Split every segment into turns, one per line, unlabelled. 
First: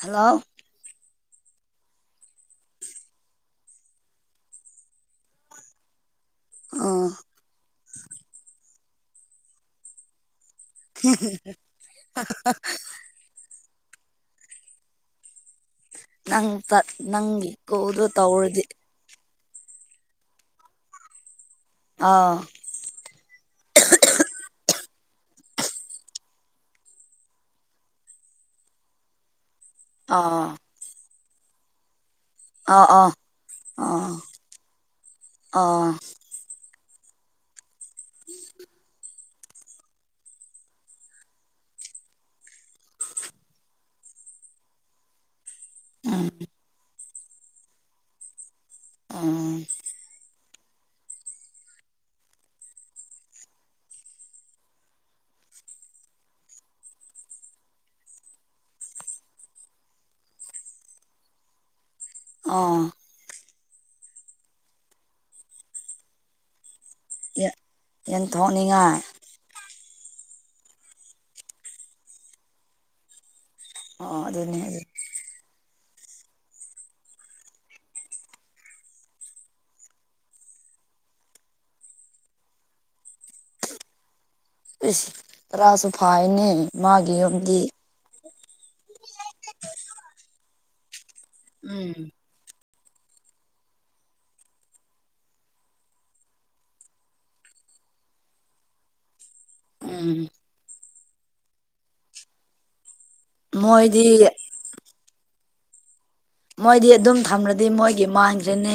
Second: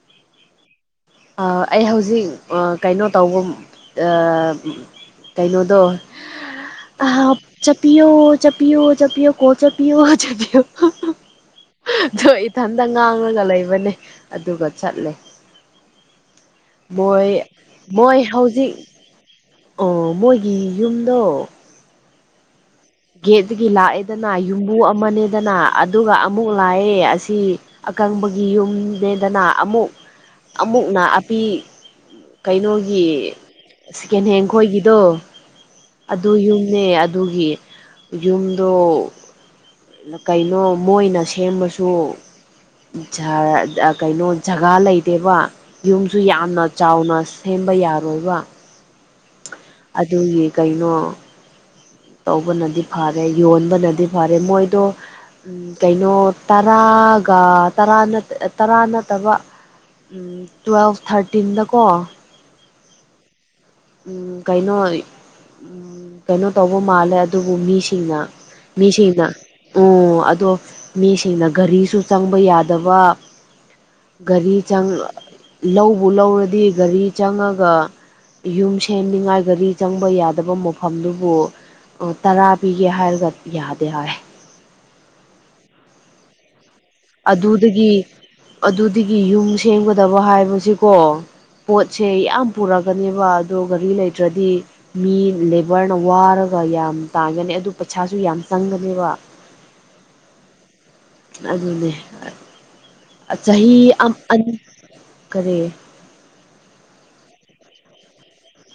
Hello
ꯑꯥ ꯑꯩ ꯍꯧꯖꯤꯛ ꯀꯩꯅꯣ ꯇꯧꯕ ꯑꯥ ꯀꯩꯅꯣꯗꯣ ꯑ
ꯑꯥ
ꯆꯞꯄꯤꯌꯣ ꯆꯞꯄꯤꯌꯣ ꯆꯞꯄꯤꯌꯣ ꯀꯣ ꯆꯞꯄꯤꯌꯣ ꯆꯄꯤꯌꯣ [unintelligible] ꯏꯊꯟꯇ ꯉꯥꯡꯂꯒ ꯂꯩꯕꯅꯦ ꯑꯗꯨꯒ ꯆꯠꯂꯦ
ꯅꯪ ꯆꯠ
ꯃꯣꯏ
ꯅꯪꯒꯤ ꯀꯣꯜꯗꯣ
ꯃꯣꯏ
ꯇꯧꯔꯗꯤ
ꯍꯧꯖꯤꯛ ꯑꯣ ꯃꯣꯏꯒꯤ ꯌꯨꯝꯗꯣ
ꯑꯥ
ꯒꯦꯠꯇꯒꯤ ꯂꯥꯛꯑꯦꯗꯅ ꯌꯨꯝꯕꯨ ꯑꯃꯅꯦꯗꯅ ꯑꯗꯨꯒ ꯑꯃꯨꯛ ꯂꯥꯛꯑꯦ ꯑꯁꯤ ꯑꯀꯪꯕꯒꯤ ꯌꯨꯝ ꯂꯦꯟꯗꯅ ꯑꯃꯨꯛ
ꯑꯥ
ꯑꯃꯨꯛꯅꯥ ꯑꯄꯤ
ꯑꯥ
ꯀꯩꯅꯣꯒꯤ
ꯑꯥ ꯑꯥ
ꯁꯦꯀꯦꯟ ꯍꯦꯟ ꯈꯣꯏꯒꯤꯗꯣ
ꯑꯥ
ꯑꯗꯨ ꯌꯨꯝꯅꯦ ꯑꯗꯨꯒꯤ ꯌꯨꯝꯗꯣ ꯀꯩꯅꯣ ꯃꯣꯏꯅ ꯁꯦꯝꯕꯁꯨ ꯖꯔ ꯑꯥ ꯀꯩꯅꯣ ꯖꯒꯥ ꯂꯩꯗꯦꯕ ꯌꯨꯝꯁꯨ
ꯎꯝ
ꯌꯥꯝꯅ ꯆꯥꯎꯅ ꯁꯦꯝꯕ ꯌꯥꯔꯣꯏꯕ
ꯑꯦ
ꯑꯗꯨꯒꯤ ꯀꯩꯅꯣ ꯇꯧꯕꯅꯗꯤ ꯐꯔꯦ ꯌꯣꯟꯕꯅꯗꯤ ꯐꯔꯦ ꯃꯣꯏꯗꯣ ꯎꯝ ꯀꯩꯅꯣ ꯇꯔꯥꯒ ꯇꯔꯥ ꯅꯥꯠ ꯇꯔꯥ ꯅꯠꯇꯕ ꯇꯨꯋꯦꯜꯐ ꯊꯥꯔꯇꯤꯟꯗꯀꯣ
ꯑꯥ
ꯎꯝ ꯀꯥꯏꯅꯣ ꯀꯩꯅꯣ ꯇꯧꯕ ꯃꯥꯜꯂꯦ ꯑꯗꯨꯕꯨ ꯃꯤꯁꯤꯡꯅ
ꯌꯦꯟꯊꯣꯛꯅꯤꯡꯉꯥꯏ
ꯃꯤꯁꯤꯡꯅ ꯑꯣ ꯑꯗꯣ ꯃꯤꯁꯤꯡꯅ ꯒꯥꯔꯤꯁꯨ ꯆꯪꯕ ꯌꯥꯗꯕ
ꯑꯣ
ꯒꯥꯔꯤ
ꯑꯗꯨꯅꯦ ꯑꯗꯨ
ꯂꯧꯕ ꯂꯧꯔꯗꯤ ꯒꯥꯔꯤ ꯆꯪꯉꯒ ꯌꯨꯝ ꯁꯦꯝꯅꯤꯡꯉꯥꯏ ꯒꯥꯔꯤ ꯆꯪꯕ ꯌꯥꯗꯕ ꯃꯐꯝꯗꯨꯕꯨ ꯑꯣ ꯇꯔꯥ ꯄꯤꯒꯦ ꯍꯥꯏꯔꯒ ꯌꯥꯗꯦ ꯍꯥꯏ
ꯏꯁ ꯇꯔꯥꯁꯨꯐꯥꯏꯅꯦ
ꯑꯗꯨꯗꯒꯤ ꯑꯗꯨꯗꯒꯤ ꯌꯨꯝ ꯁꯦꯝꯒꯗꯕ ꯍꯥꯏꯕꯕꯁꯤꯀꯣ
ꯎꯝ
ꯄꯣꯠꯁꯦ ꯌꯥꯝ ꯄꯨꯔꯒꯅꯦꯕ ꯑꯗꯣ ꯒꯥꯔꯤ ꯂꯩꯇ꯭ꯔꯗꯤ ꯃꯤ ꯂꯦꯕꯔꯅ ꯋꯥꯔꯒ ꯌꯥꯝ ꯇꯥꯒꯅꯤ ꯑꯗꯨ ꯄꯩꯁꯥꯁꯨ ꯌꯥꯝ ꯆꯪꯒꯅꯦꯕ
ꯎꯝ
ꯑꯗꯨꯅꯦ ꯆꯍꯤ
ꯃꯣꯏꯗꯤ
ꯑꯃ ꯑꯟ ꯀꯔꯤ
ꯃꯣꯏꯗꯤ ꯑꯗꯨꯝ ꯊꯝꯂꯗꯤ ꯃꯣꯏꯒꯤ ꯃꯥꯡꯗ꯭ꯔꯦꯅꯦ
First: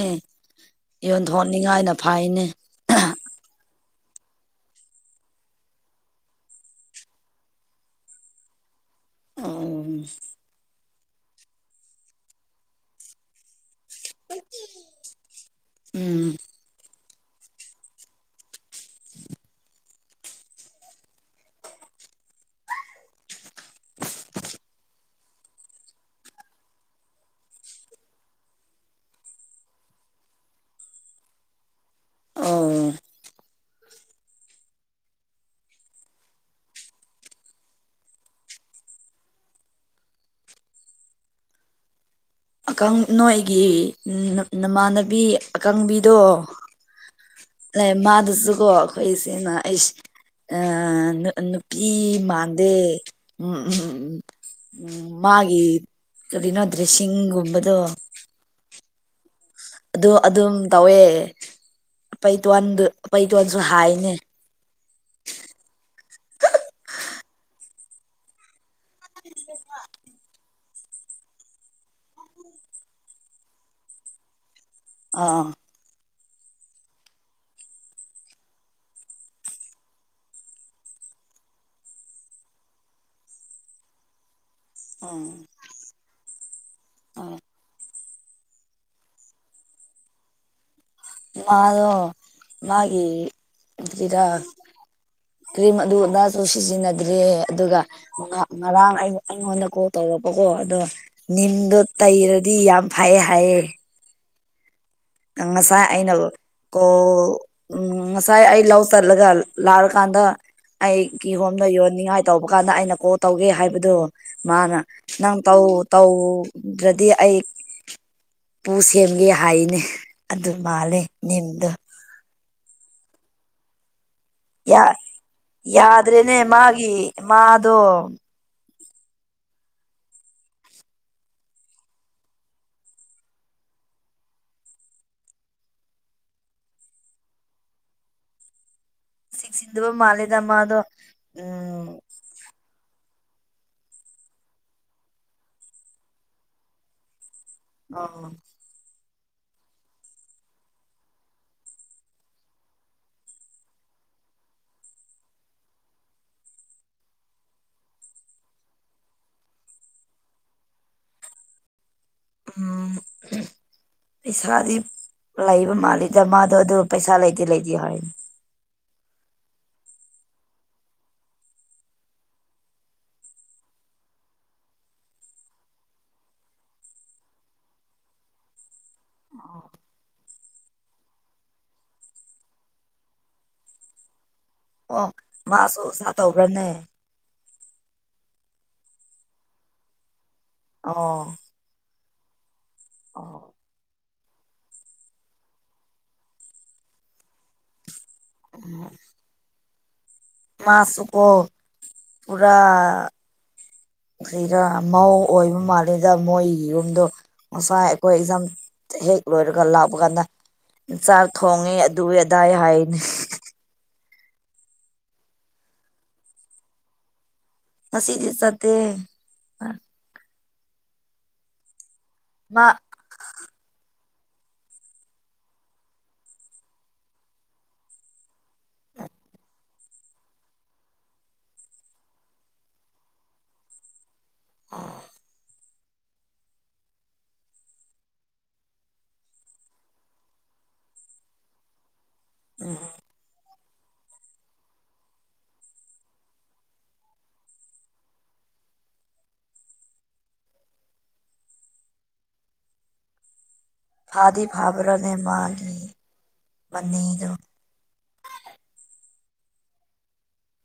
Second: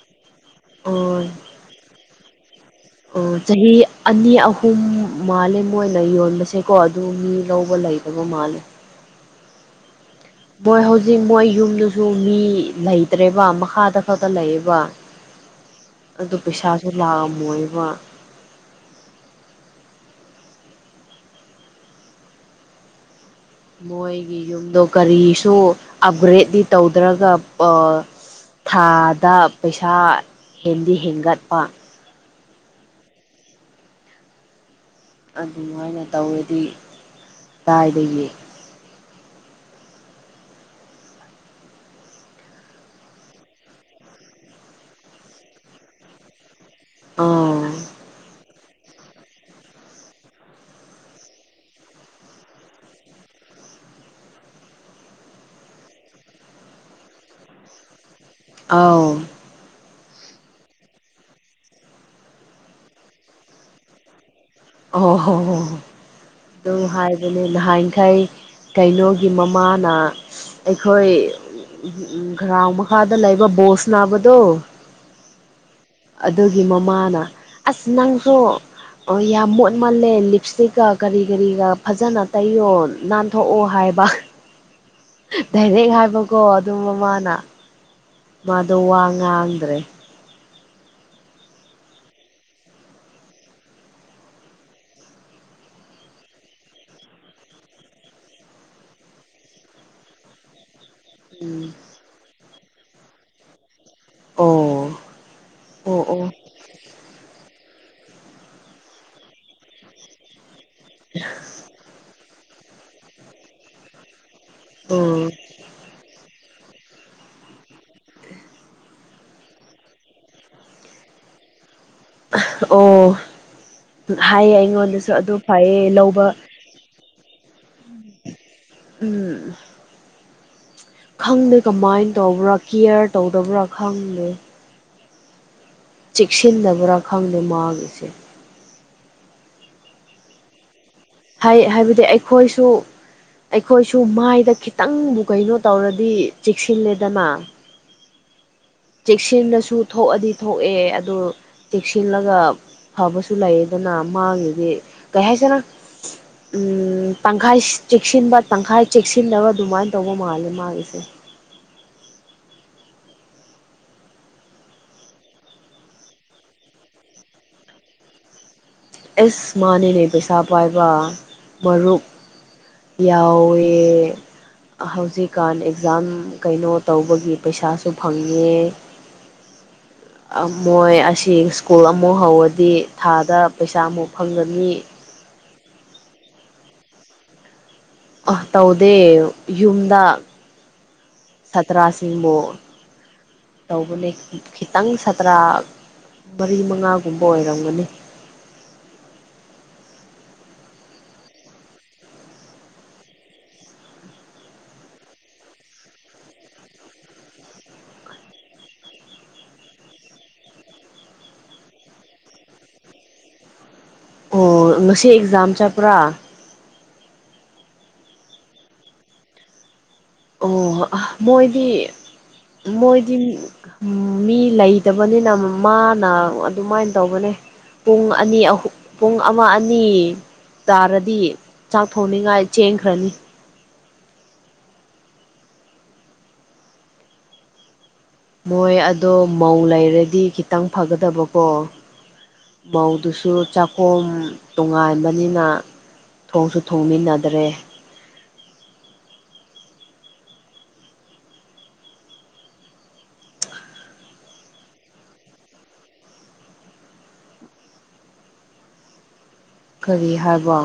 ꯑꯣ
ꯌꯣꯟꯊꯣꯛꯅꯤꯡꯉꯥꯏꯅ ꯐꯩꯅꯦ
ꯑꯣ ꯆꯍꯤ ꯑꯅꯤ ꯑꯍꯨꯝ ꯃꯥꯜꯂꯦ ꯃꯣꯏꯅ ꯌꯣꯟꯕꯁꯦꯀꯣ ꯑꯗꯨ ꯃꯤ ꯂꯧꯕ ꯂꯩ ꯃꯥꯜꯦ
ꯎꯝ
ꯃꯣꯏ ꯍꯧꯖꯤꯛ ꯃꯣꯏ ꯌꯨꯝꯗꯨꯁꯨ ꯃꯤ ꯂꯩꯇ꯭ꯔꯦꯕ ꯃꯈꯥꯗ ꯈꯛꯇ ꯂꯩꯌꯦꯕ
ꯎꯝ
ꯑꯗꯣ ꯄꯩꯁꯥꯁꯨ ꯂꯥꯛꯑꯝꯃꯣꯏꯕ ꯃꯣꯏꯒꯤ ꯌꯨꯝꯗꯣ ꯀꯔꯤꯁꯨ ꯑꯞꯒ꯭ꯔꯦꯗꯇꯤ ꯇꯧꯗ꯭ꯔꯒ ꯑꯥ ꯊꯥꯗ ꯄꯩꯁꯥ ꯍꯦꯟꯗꯤ ꯍꯦꯟꯒꯠꯄ
ꯑꯣ
ꯑꯗꯨꯃꯥꯏꯅ ꯇꯧꯔꯗꯤ ꯀꯗꯥꯥꯏꯗꯒꯤ
ꯑꯀꯪ ꯅꯣꯏꯒꯤ ꯅꯃꯥꯟꯅꯕꯤ ꯑꯀꯪꯕꯤꯗꯣ
ꯑꯥ
ꯑꯦ ꯃꯥꯗꯨꯁꯨꯀꯣ ꯑꯩꯈꯣꯏꯁꯤꯅ ꯑꯩꯁ ꯑꯤ ꯅꯨ ꯅꯨꯄꯤ ꯃꯥꯟꯗꯦ ꯎꯝ ꯎꯝꯝ ꯎꯝ ꯃꯥꯒꯤ ꯀꯔꯤꯅꯣ ꯗ꯭ꯔꯦꯁꯁꯤꯒꯨꯝꯕꯗꯣ
ꯑꯥꯎ
ꯑꯗꯨ ꯑꯗꯨꯝ ꯇꯧꯋꯦ ꯄꯩꯇꯣꯟꯗꯨ ꯄꯩꯇꯣꯟꯁꯨ ꯍꯥꯏꯅꯦ
ꯑꯣ ꯍꯣ ꯍꯣ ꯑꯗꯨ ꯍꯥꯏꯕꯅꯦ ꯅꯍꯥꯟꯈꯩ ꯀꯩꯅꯣꯒꯤ ꯃꯃꯥꯅ ꯑꯩꯈꯣꯏ ꯒ꯭ꯔꯥꯎꯟꯗ ꯃꯈꯥꯗ ꯂꯩꯕ ꯕꯣꯜ ꯅꯥꯕꯗꯣ
ꯑꯥ
ꯑꯗꯨꯒꯤ ꯃꯃꯥꯅ ꯑꯁ ꯅꯪꯁꯨ ꯑꯣ ꯌꯥꯝ ꯃꯣꯠꯃꯜꯂꯦ ꯂꯤꯞ ꯏꯁꯇꯤꯛꯀ ꯀꯔꯤ ꯀꯔꯤꯒ ꯐꯖꯅ ꯇꯩꯌꯣ ꯅꯥꯟꯊꯣꯛꯑꯣ ꯍꯥꯏꯕ
ꯎꯝ
ꯗꯥꯏꯔꯦꯛ ꯍꯥꯏꯕꯀꯣ ꯑꯗꯨ ꯃꯃꯥꯅ ꯃꯥꯗꯣ ꯋꯥ ꯉꯥꯡꯗ꯭ꯔꯦ
ꯃꯥꯗꯣ ꯃꯥꯒꯤ ꯀ꯭ꯔꯤꯝ ꯑꯗꯨ ꯑꯗꯥꯁꯨ ꯁꯤꯖꯤꯟꯅꯗ꯭ꯔꯦ ꯑꯗꯨꯒ ꯉꯔꯥꯡ ꯑꯩ ꯑꯩꯉꯣꯟꯗ ꯀꯣꯜ ꯇꯧꯔꯛꯄꯀꯣ ꯑꯗꯣ
ꯎꯝ
ꯅꯤꯝꯗꯣ ꯇꯩꯔꯗꯤ ꯌꯥꯝ ꯐꯩꯌꯦ ꯍꯥꯏꯌꯦ
ꯑꯣ
ꯅꯪ ꯉꯁꯥꯏ
ꯑꯣ
ꯑꯩꯅ
ꯑꯣ
ꯀꯣꯜ ꯎꯝ ꯉꯁꯥꯏ ꯑꯩ ꯂꯧ ꯆꯠꯂꯒ ꯂꯥꯛꯂ ꯀꯥꯟꯗ ꯑꯩ ꯀꯤꯍꯣꯝꯗ ꯌꯣꯟꯅꯤꯡꯉꯥꯏ ꯇꯧꯕ ꯀꯥꯟꯗ ꯑꯩꯅ ꯀꯣ ꯇꯧꯒꯦ ꯍꯥꯏꯕꯗꯣ ꯃꯥꯅ
ꯎꯝ
ꯅꯪ ꯇꯧ ꯇꯧ ꯇꯧꯗ꯭ꯔꯗꯤ ꯑꯩ ꯄꯨ ꯁꯦꯝꯒꯦ ꯍꯥꯏꯅꯦ ꯑꯗꯨ ꯃꯥꯂꯦ ꯝꯗ
ꯑꯣ ꯍꯥꯏꯌꯦ
ꯌꯥ
ꯑꯩꯉꯣꯟꯗꯁꯨ ꯑꯗꯨ ꯐꯩꯌꯦ ꯂꯧꯕ
ꯌꯥꯗ꯭ꯔꯦꯅꯦ ꯃꯥꯒꯤ ꯃꯥꯗꯣ
ꯎꯝ ꯈꯪꯗꯦ ꯀꯃꯥꯏꯅ ꯇꯧꯕ꯭ꯔꯥ ꯀꯤꯌ꯭ꯥꯔ ꯇꯧꯗꯕ꯭ꯔꯥ ꯈꯪꯗꯦ ꯆꯦꯛꯁꯤꯟꯅꯗꯕ꯭ꯔꯥ ꯈꯪꯗꯦ ꯃꯥꯒꯤꯁꯦ
ꯆꯦꯛꯁꯤꯛꯁꯤꯟꯗꯕ ꯃꯥꯜꯂꯦꯗ ꯃꯥꯗꯣ꯫ ꯎꯝ
ꯍꯥꯏꯕꯗꯤ ꯑꯩꯈꯣꯏꯁꯨ ꯑꯩꯈꯣꯏꯁꯨ ꯃꯥꯏꯗ ꯈꯤꯇꯪꯕꯨ ꯀꯩꯅꯣ ꯇꯧꯔꯗꯤ ꯆꯦꯛꯁꯤꯜꯂꯦꯗꯅ
ꯑꯥ
ꯆꯦꯛꯁꯤꯜꯂꯁꯨ ꯊꯣꯛꯑꯗꯤ ꯊꯣꯛꯑꯦ ꯑꯗꯨ ꯆꯦꯛꯁꯤꯜꯂꯒ ꯐꯕꯁꯨ ꯂꯩꯗꯅ ꯃꯥꯒꯤꯗꯤ ꯀꯩ ꯍꯥꯏꯗꯨꯏꯅꯣ ꯇꯪꯈꯥꯏ ꯆꯦꯛꯁꯤꯟꯕ ꯇꯪꯈꯥꯏ ꯆꯦꯛꯁꯤꯟꯅꯗꯕ ꯑꯗꯨꯃꯥꯏꯅ ꯇꯧꯕ ꯃꯥꯜꯂꯦ ꯃꯥꯒꯤꯁꯦ
ꯎꯝ ꯄꯩꯁꯥꯗꯤ ꯂꯩꯕ ꯃꯥꯜꯂꯤꯗ ꯃꯥꯗꯣ ꯑꯗꯨꯒ ꯄꯩꯁꯥ ꯂꯩꯇꯦ- ꯂꯩꯇꯦ ꯍꯥꯏꯌꯦ
ꯑꯦꯁ ꯃꯥꯅꯦꯅꯦ ꯄꯩꯁꯥ ꯄꯥꯏꯕ ꯃꯔꯨꯞ ꯌꯥꯎꯋꯦ ꯍꯧꯖꯤꯛꯀꯥꯟ ꯑꯦꯛꯖꯥꯝ ꯀꯩꯅꯣ ꯇꯧꯕꯒꯤ ꯄꯩꯁꯥꯁꯨ ꯐꯪꯉꯦ ꯃꯣꯏ ꯑꯁꯤ ꯁ꯭ꯀꯨꯜ ꯑꯃꯨꯛ ꯍꯧꯔꯗꯤ ꯊꯥꯗ ꯄꯩꯁꯥꯃꯨꯛ ꯐꯪꯒꯅꯤ
ꯑꯣ ꯃꯥꯁꯨ ꯑꯁꯥ ꯇꯧꯕ꯭ꯔꯅꯦ
ꯑꯣ ꯇꯧꯗꯦ ꯌꯨꯝꯗ
ꯑꯣ
ꯁꯥꯇ꯭ꯔꯥꯁꯤꯡꯕꯨ ꯇꯧꯕꯅꯦ ꯈꯤꯇꯪ ꯁꯥꯇ꯭ꯔꯥ ꯃꯔꯤ ꯃꯉꯥꯒꯨꯝꯕ ꯑꯣꯏꯔꯝꯒꯅꯤ
ꯎꯝ [inaudible] ꯃꯥꯁꯨꯒꯣ ꯄꯨꯔꯥ ꯀꯔꯤꯔ ꯃꯧ ꯑꯣꯏꯕ ꯃꯥꯜꯂꯦꯗ ꯃꯣꯏꯒꯤ ꯌꯨꯝꯗꯣ ꯉꯁꯥꯏ ꯑꯩꯈꯣꯏ ꯑꯦꯝ ꯍꯦꯛ ꯂꯣꯏꯔꯒ ꯂꯥꯛꯄ ꯀꯥꯟꯗ ꯆꯥꯛ ꯊꯣꯡꯉꯦ ꯑꯗꯨꯏ ꯑꯗꯥꯏ ꯍꯥꯏꯅꯤ
ꯑꯣ ꯉꯁꯤ ꯑꯦꯛꯖꯥꯝ ꯆꯠꯄ꯭ꯔꯥ
ꯉꯁꯤꯗꯤ ꯆꯠꯇꯦ
ꯑꯣ ꯑꯥ ꯃꯣꯏꯗꯤ
ꯃꯥ
ꯃꯣꯏꯗꯤ ꯎꯝ ꯃꯤ ꯂꯩꯇꯕꯅꯤꯅ ꯃꯥꯅ ꯑꯗꯨꯃꯥꯏꯅ ꯇꯧꯕꯅꯦ ꯄꯨꯡ ꯑꯅꯤ ꯑꯍꯨꯝ ꯄꯨꯡ ꯑꯃ ꯑꯅꯤ ꯇꯥꯔꯗꯤ ꯆꯥꯛ ꯊꯣꯡꯅꯤꯡꯉꯥꯏ ꯆꯦꯟꯈ꯭ꯔꯅꯤ
ꯑꯝ
ꯃꯣꯏ ꯑꯗꯣ ꯃꯧ ꯂꯩꯔꯗꯤ ꯈꯤꯇꯪ ꯐꯒꯗꯕꯀꯣ
ꯎꯝ
ꯃꯧꯗꯨꯁꯨ ꯆꯞ ꯈꯨꯝ ꯇꯣꯉꯥꯟꯕꯅꯤꯅ ꯊꯣꯡꯁꯨ ꯊꯣꯡꯃꯤꯟꯅꯗ꯭ꯔꯦ
ꯐꯥꯗꯤ ꯐꯥꯕ꯭ꯔꯅꯦ ꯃꯥ ꯂꯩ ꯃꯅꯤꯗꯣ
ꯀꯔꯤ ꯍꯥꯏꯕ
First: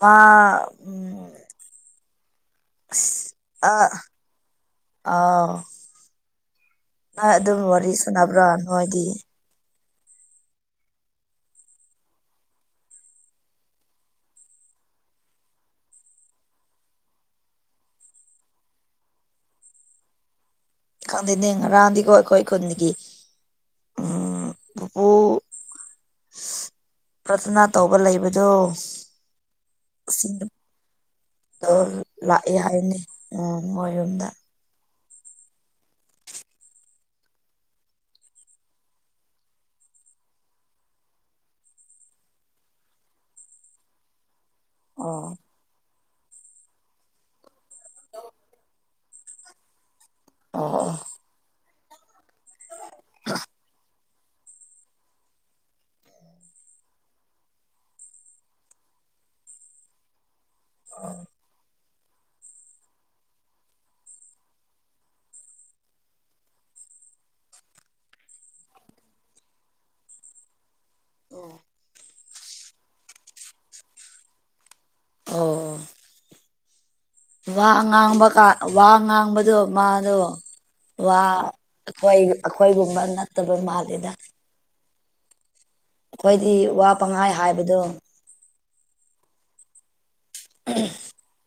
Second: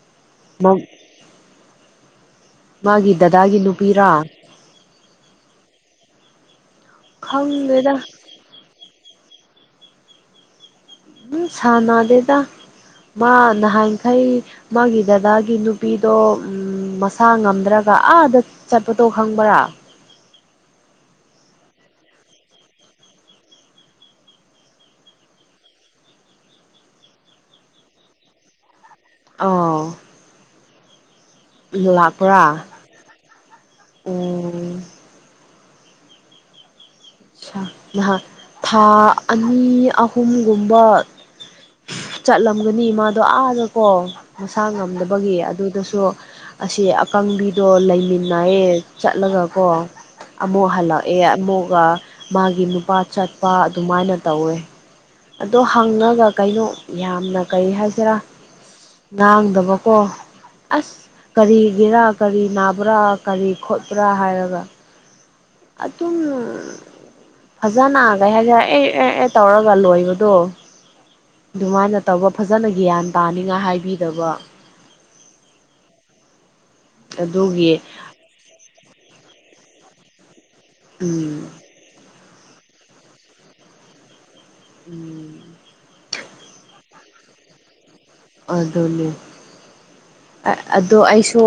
ꯃꯥ
ꯃꯥꯪ
ꯎꯝ
[unintelligible] ꯃꯥꯒꯤ
ꯑꯁ
ꯗꯗꯥꯒꯤ
ꯑ
ꯅꯨꯄꯤꯔꯥ
ꯑꯥꯎ ꯅꯣꯏ ꯑꯗꯨꯝ ꯋꯥꯔꯤ
ꯈꯪꯗꯦꯗ
ꯁꯨꯅꯕ꯭ꯔꯥ ꯅꯣꯏꯗꯤ
ꯎꯝ ꯁꯥꯟꯅꯗꯦꯗ ꯃꯥ ꯅꯍꯥꯟꯈꯩ ꯃꯥꯒꯤ ꯗꯗꯥꯒꯤ ꯅꯨꯄꯤꯗꯣ ꯃꯁꯥ ꯉꯝꯗ꯭ꯔꯒ ꯑꯥꯗ ꯆꯠꯄꯗꯣ ꯈꯪꯕꯔꯥ
ꯈꯪꯗꯦꯅꯦ ꯉꯔꯥꯡꯗꯤꯒꯣ ꯑꯩꯈꯣꯢ ꯈꯨꯟꯒꯤ ꯎꯝ [unintelligible] ꯄ꯭ꯔꯊꯅꯥ ꯇꯧꯕ ꯂꯩꯕꯗꯣ
ꯑꯣ
ꯁꯤꯗ [unintelligible] ꯇꯧꯔ
ꯂꯥꯛꯄ꯭ꯔꯥ
ꯂꯥꯛꯏ ꯍꯥꯏꯅꯦ ꯎꯝ ꯃꯣꯢꯔꯣꯝꯗ
ꯎꯝ ꯅꯍꯥꯟ ꯊꯥ ꯑꯅꯤ ꯑꯍꯨꯝꯒꯨꯝꯕ ꯆꯠꯂꯝꯒꯅꯤ ꯃꯥꯗꯣ ꯑꯗꯥꯀꯣ ꯃꯁꯥ
ꯑꯣ
ꯉꯝꯗꯕꯒꯤ ꯑꯗꯨꯗꯁꯨ ꯑꯁꯤ ꯑꯀꯪꯕꯤꯗꯣ ꯂꯩꯃꯤꯟꯅꯩꯌꯦ ꯆꯠꯂꯒꯀꯣ ꯑꯃꯨꯛ
ꯑꯣ ꯑꯣ
ꯍꯜꯂꯛꯑꯦ ꯑꯃꯨꯛꯀ ꯃꯥꯒꯤ ꯅꯨꯄꯥ ꯆꯠꯄ ꯑꯗꯨꯃꯥꯏꯅ ꯇꯧꯋꯦ ꯑꯗꯣ ꯍꯪꯉꯒ ꯀꯩꯅꯣ ꯌꯥꯝꯅ ꯀꯔꯤ ꯍꯥꯏꯁꯤꯔꯥ ꯉꯥꯡꯗꯕꯀꯣ ꯑꯁ ꯀꯔꯤꯒꯤꯔ ꯀꯔꯤ ꯅꯥꯕ꯭ꯔꯥ ꯀꯔꯤ ꯈꯣꯠꯄ꯭ꯔꯥ ꯍꯥꯏꯔꯒ ꯑꯗꯨꯝ ꯐꯖ ꯂꯩꯍꯟꯂꯦ ꯑꯦ ꯑꯦ ꯑꯦ ꯇꯧꯔꯒ ꯂꯣꯏꯕꯗꯣ ꯑꯗꯨꯃꯥꯏꯅ ꯇꯧꯕ ꯐꯖꯅ ꯒ꯭ꯌꯥꯟ ꯇꯥꯅꯤꯡꯉꯥꯏ ꯍꯥꯏꯕꯤꯗꯕ
ꯑꯣ ꯑꯣ ꯋꯥ
ꯑꯗꯨꯒꯤ
ꯉꯥꯡꯕ ꯀ ꯋꯥ ꯉꯥꯡꯕꯗꯣ ꯃꯥꯗꯣ ꯋꯥ
ꯎꯝ
ꯑꯈꯣꯏ ꯑꯈꯣꯏꯒꯨꯝꯕ ꯅꯠꯇꯕ ꯃꯥꯜꯂꯦꯗ
ꯎꯝ
ꯑꯈꯣꯏꯗꯤ ꯋꯥ ꯄꯪꯍꯥꯏ ꯍꯥꯏꯕꯗꯣ
ꯑꯗꯨꯅꯦ ꯑ ꯑꯗꯣ ꯑꯩꯁꯨ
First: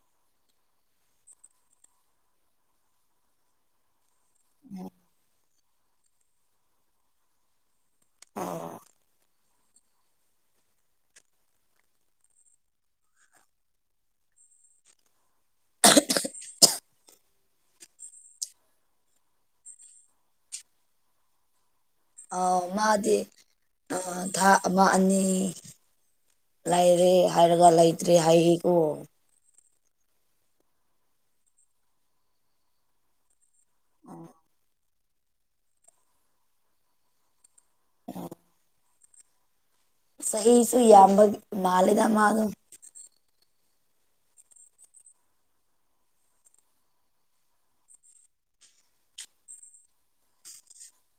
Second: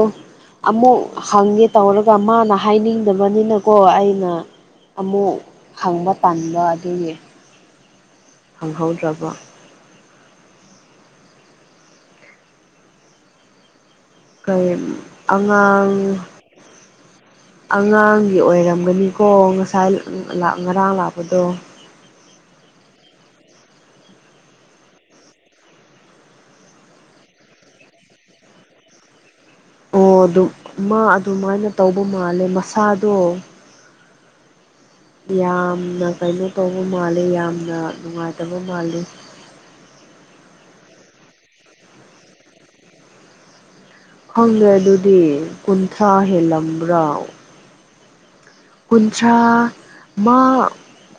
ꯑꯃꯨꯛ ꯍꯪꯒꯦ ꯇꯧꯔꯒ ꯃꯥꯅ ꯍꯥꯏꯅꯤꯡꯗꯕꯅꯤꯅꯀꯣ ꯑꯩꯅ ꯑꯃꯨꯛ ꯍꯪꯕ ꯇꯟꯕ ꯑꯗꯨꯒꯤ ꯍꯪꯍꯧꯗ꯭ꯔꯕ ꯀꯩ ꯑꯉꯥꯡ ꯑꯉꯥꯡꯒꯤ ꯑꯣꯏꯔꯝꯒꯅꯤꯀꯣ ꯉꯁꯥꯏ ꯂꯥꯛ ꯉꯔꯥꯡ ꯂꯥꯛꯄꯗꯣ
ꯑꯥꯎ ꯃꯥꯗꯤ ꯑ ꯊꯥ ꯑꯃ ꯑꯅꯤ ꯂꯩꯔꯦ ꯍꯥꯏꯔꯒ ꯂꯩꯇ꯭ꯔꯦ ꯍꯥꯏꯌꯦꯀꯣ
ꯑꯣ ꯑꯗꯨ ꯃꯥ ꯑꯗꯨꯃꯥꯏꯅ ꯇꯧꯕ ꯃꯥꯜꯂꯦ ꯃꯁꯥꯗꯣ
ꯑ
ꯌꯥꯝꯅ ꯀꯩꯅꯣ ꯇꯧꯕ ꯃꯥꯜꯂꯤ ꯌꯥꯝꯅ ꯅꯨꯡꯉꯥꯏꯇꯕ ꯃꯥꯜꯂꯤ
ꯆꯍꯤꯁꯨ ꯌꯥꯝꯕ ꯃꯥꯜꯂꯦꯗ ꯃꯥꯗꯣ
ꯈꯪꯗꯔꯦ ꯑꯗꯨꯗꯤ ꯀꯨꯟꯊ꯭ꯔꯥ ꯍꯦꯜꯂꯝꯕ꯭ꯔꯥ ꯀꯨꯟꯊ꯭ꯔꯥ ꯃꯥ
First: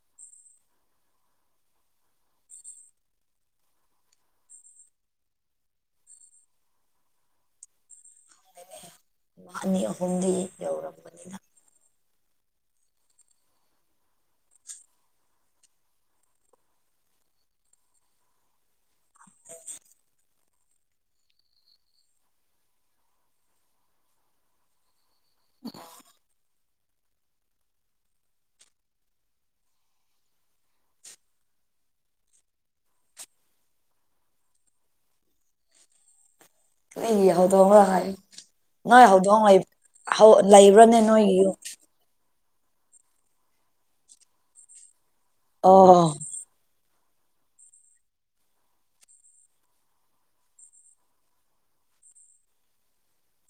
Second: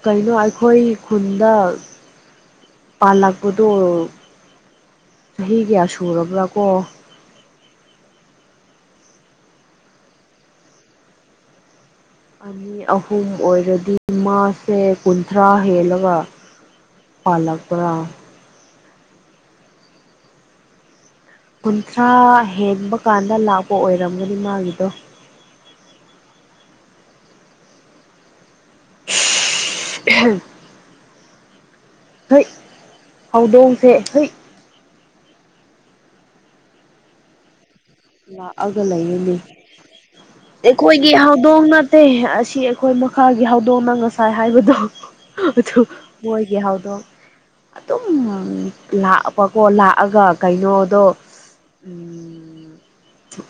ꯀꯩꯅꯣ ꯑꯩꯈꯣꯏ ꯈꯨꯟꯗ ꯄꯥꯂꯛꯄꯗꯣ ꯆꯍꯤ ꯀꯌꯥ ꯁꯨꯔꯕ꯭ꯔꯥ ꯀꯣ
ꯃꯥ ꯑꯅꯤ ꯑꯍꯨꯝꯗꯤ ꯌꯧꯔꯝ
ꯑꯅꯤ ꯑꯍꯨꯝ ꯑꯣꯏꯔꯗꯤ ꯃꯥꯥꯁꯦ ꯀꯨꯟꯊ꯭ꯔꯥ ꯍꯦꯜꯂꯒ ꯄꯂꯛꯄ꯭ꯔꯥ ꯀꯨꯟꯊ꯭ꯔꯥ ꯍꯦꯟꯕ ꯀꯥꯟꯗ ꯂꯥꯛꯄ ꯑꯣꯏꯔꯝꯒꯅꯤ ꯃꯥꯒꯤꯗꯣ
[unintelligible]
[unintelligible] ꯍꯨꯏꯠ ꯍꯧꯗꯣꯡꯁꯦ ꯍꯨꯏꯠ
ꯅꯣꯏꯒꯤ ꯍꯧꯗꯣꯡꯂꯣ ꯍꯥꯏ
ꯂꯥꯛꯑꯒ
ꯅꯣꯏ
ꯂꯩꯔꯅꯤ
ꯍꯧꯗꯣꯡ ꯂꯩ ꯍꯧ ꯂꯩꯕ꯭ꯔꯅꯦ ꯅꯣꯏꯒꯤ ꯌꯨꯝ
ꯇꯦ ꯑꯁꯤ ꯑꯈꯣꯏ ꯃꯈꯥꯒꯤ ꯍꯧꯗꯣꯡꯅ ꯉꯁꯥꯏ ꯍꯥꯏꯕꯗꯣ ꯑꯊꯨ
ꯑꯣ
ꯃꯣꯏꯒꯤ ꯍꯥꯎꯗꯣꯡ ꯑꯗꯨꯝ ꯂꯥꯛꯑꯕꯀꯣ ꯂꯥꯛꯑꯒ ꯀꯩꯅꯣꯗꯣ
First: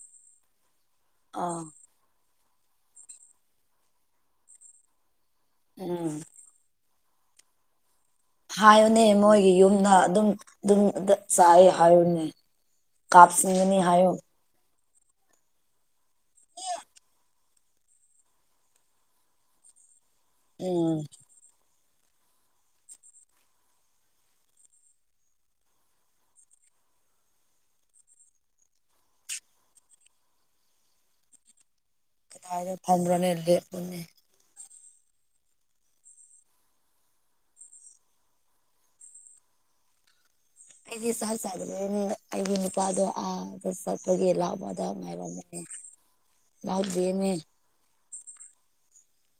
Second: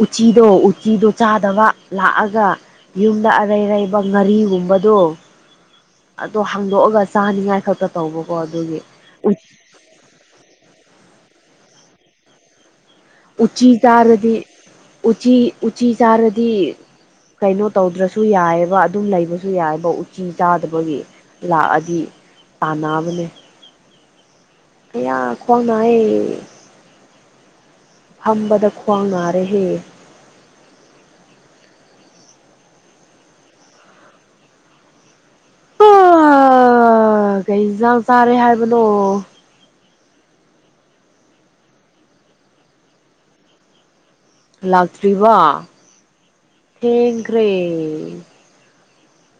ꯎꯆꯤꯗꯣ ꯎꯆꯤꯗꯣ
ꯑꯥ
ꯆꯥꯗꯕ ꯂꯥꯛꯑꯒ ꯌꯨꯝꯗ ꯑꯔꯩ ꯑꯔꯩꯕ ꯉꯥꯔꯤꯒꯨꯝꯕꯗꯣ
ꯎꯝ
ꯗꯣ ꯍꯥꯡꯗꯣꯛꯑꯒ ꯆꯥꯅꯤꯡꯉꯥꯏ ꯈꯛꯇ ꯇꯧꯕꯀꯣꯠ
ꯍꯥꯏꯌꯣꯅꯦ ꯃꯣꯏꯒꯤ ꯌꯨꯝꯗ ꯑꯗꯨꯝ ꯑꯗꯨꯝ ꯑꯗ ꯆꯥꯏꯌꯦ ꯍꯥꯏꯌꯣꯅꯦ
ꯎꯆꯤ ꯆꯥꯔꯗꯤ ꯎꯆꯤ ꯎꯆꯤ ꯆꯥꯔꯗꯤ ꯀꯩꯅꯣ ꯇꯧꯗ꯭ꯔꯁꯨ ꯌꯥꯏꯌꯦꯕ ꯑꯗꯨꯝ ꯂꯩꯕꯁꯨ ꯌꯥꯏꯕ ꯎꯠ ꯏꯁꯤꯡ
ꯎꯝ
ꯆꯥꯗꯕꯒꯤ ꯂꯥꯛꯑꯗꯤ ꯇꯥꯟꯅꯕꯅꯦ ꯑꯌꯥ ꯈ꯭ꯋꯥꯡ ꯅꯥꯌꯦ ꯐꯝꯕꯗ ꯈ꯭ꯋꯥꯡ ꯅꯥꯔꯦꯍꯦ
ꯀꯗꯥꯏꯗ ꯐꯝꯕ꯭ꯔꯅꯦ ꯂꯦꯞꯄꫭꯅꯦ
ꯀꯩ ꯏꯟꯖꯥꯡ ꯆꯥꯔꯦ ꯍꯥꯏꯕꯅꯣ
ꯑꯩꯗꯤ ꯆꯥꯛ ꯆꯥꯗ꯭ꯔꯦꯅꯦ ꯑꯩꯒꯤ ꯅꯨꯄꯥꯗꯣ ꯑꯥꯗ ꯆꯠꯄꯒꯤ ꯂꯥꯛ
ꯂꯥꯛꯇ꯭ꯔꯤꯕꯥ
ꯂꯥꯛꯇꯦꯅꯦ
ꯊꯦꯡꯈ꯭ꯔꯦ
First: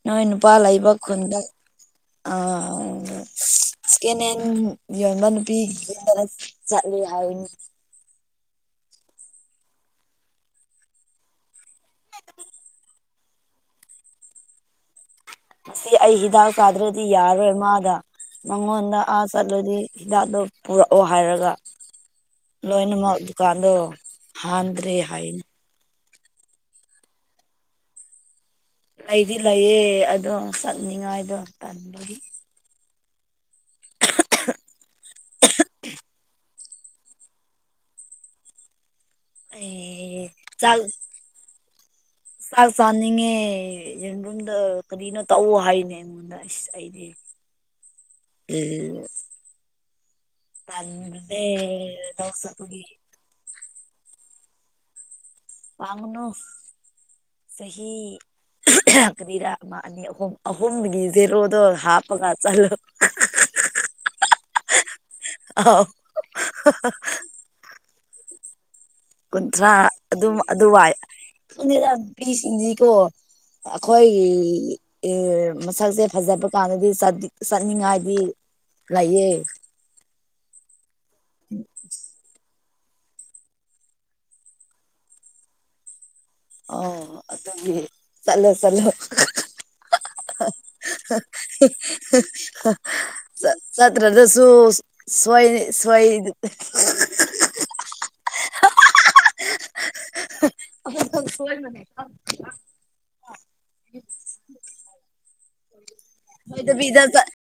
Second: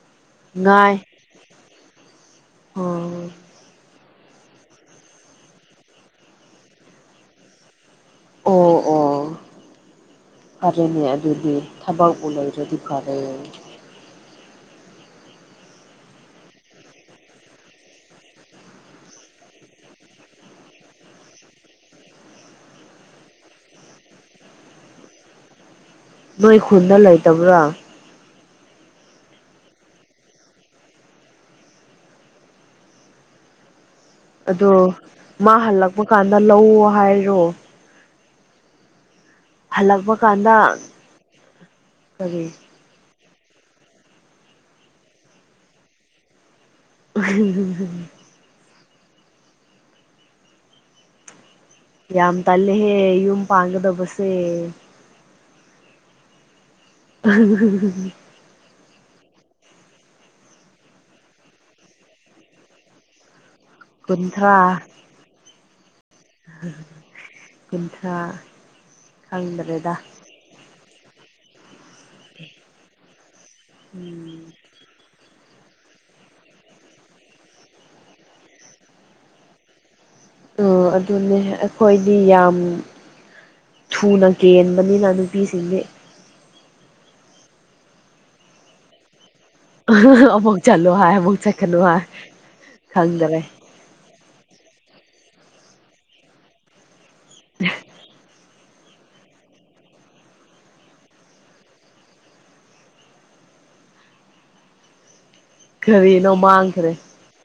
ꯅꯣꯏ ꯅꯨꯄꯥ ꯂꯩꯕ
ꯉꯥꯏ
ꯈꯨꯟꯗ ꯑꯥ
ꯑꯣ
ꯆꯦꯅꯦꯟ ꯌꫭꯟꯕ ꯅꯨꯄꯤꯒꯤ ꯌꯨꯝꯗꯒ ꯆꯠꯂꯦ ꯍꯥꯏꯕꯅꯤ
ꯑꯣ ꯑꯣ ꯐꯔꯦꯅꯦ ꯑꯗꯨꯗꯤ ꯊꯕꯛꯕꯨ ꯂꯩꯔꯗꯤ ꯐꯔꯦ ꯎꯝ
ꯉꯁꯤ ꯑꯩ ꯍꯤꯗꯥꯛ ꯆꯥꯗ꯭ꯔꯗꯤ ꯌꯥꯔꯔꯣꯏ ꯑꯃꯥꯒ ꯃꯉꯣꯟꯗ ꯑꯥ ꯆꯠꯂꯗꯤ ꯍꯤꯗꯥꯛꯗꯣ ꯄꯨꯔꯛꯑꯣ ꯍꯥꯏꯔꯒ ꯂꯣꯏꯅꯃꯛ ꯗꯨꯀꯥꯟꯗꯣ ꯍꯥꯟꯗ꯭ꯔꯦ ꯍꯥꯏꯌꯤ
ꯅꯣꯏ ꯈꯨꯨꯟꯅ ꯂꯩꯇꯕ꯭ꯔꯥ
ꯂꯩꯗꯤ ꯂꯩꯌꯦ ꯑꯗꯣ ꯆꯠꯅꯤꯡꯉꯥꯏꯗꯣ ꯇꯟꯕꯒꯤ
ꯑꯗꯣ ꯃꯥ ꯍꯜꯂꯛꯄ ꯀꯥꯟꯗ ꯂꯧ ꯍꯥꯏꯔꯣ ꯍꯜꯂꯛꯄ
ꯑꯩ
ꯀꯥꯟꯗ
ꯆꯥꯛ
ꯀꯔꯤ
ꯆꯥꯛ ꯆꯥꯅꯤꯡꯉꯦ ꯌꯦꯟꯔꯨꯝꯗꫭ ꯀꯔꯤꯅꯣ ꯇꯧ ꯍꯥꯏꯅꯦ ꯑꯩꯉꯣꯟꯗ ꯑꯩꯁ ꯆꯩꯗꯤ [unintelligible] ꯇꯟꯕꯅꯦ ꯂꯧ
ꯌꯥꯝ
ꯆꯠꯄꯒꯤ
ꯇꯜꯂꯦꯍꯦ ꯌꯨꯝ ꯄꯥꯟꯒꯗꯧꯕꯁꯦ
ꯄꯥꯟꯒꯅꯨ ꯆꯍꯤ ꯀꯔꯤꯔ ꯑꯃꯥ ꯑꯅꯤ ꯑꯍꯨꯝ ꯑꯍꯨꯝꯒꯤ ꯖꯦꯔꯣꯗꯣ ꯍꯥꯞꯄꯒ ꯆꯠꯂꯨ
ꯀꯨꯟꯊ꯭ꯔꯥ
ꯑꯥꯎ
ꯀꯨꯟꯊ꯭ꯔꯥ
ꯀꯨꯟꯊ꯭ꯔꯥ
ꯈꯪꯗ꯭ꯔꯦꯗ
ꯑꯗꯨꯝ ꯑꯗꯨꯋꯥꯏ ꯈꯪꯗꯦꯗ ꯅꯨꯄꯤꯁꯤꯡꯁꯤꯀꯣ ꯑꯩꯈꯣꯏꯒꯤ
ꯎꯝ
ꯑꯦ ꯃꯁꯛꯁꯦ ꯐꯖꯕ ꯀꯥꯟꯗꯗꯤ ꯆꯗꯤ ꯆꯠꯅꯤꯡꯉꯥꯏꯗꯤ ꯂꯩꯌꯦ
ꯎ ꯑꯗꯨꯅꯦ ꯑꯩꯈꯣꯏꯗꯤ ꯌꯥꯝ ꯊꯨꯅ ꯀꯦꯟꯕꯅꯤꯅ ꯅꯨꯄꯤꯁꯤꯡꯁꯦ
ꯑꯣ ꯑꯗꯨꯒꯤ ꯆꯠꯂꯣ ꯆꯠꯂꯣ
ꯑꯃꯨꯛ ꯆꯠꯂꯣ ꯍꯥꯏ ꯑꯃꯨꯛ ꯆꯠꯀꯅꯨ ꯍꯥꯏ ꯈꯪꯗꯔꯦ
[unintelligible] ꯆꯠꯇ꯭ꯔꯗꯁꯨꯡꯛ ꯁ꯭ꯌꯥꯏꯏ ꯁꯣꯏ
[unintelligible]
[unintelligible]
ꯀꯔꯤꯅꯣ ꯃꯥꯡ ꯈꯔꯦ
ꯁꯣꯏꯗꯕꯤꯗ ꯆꯠ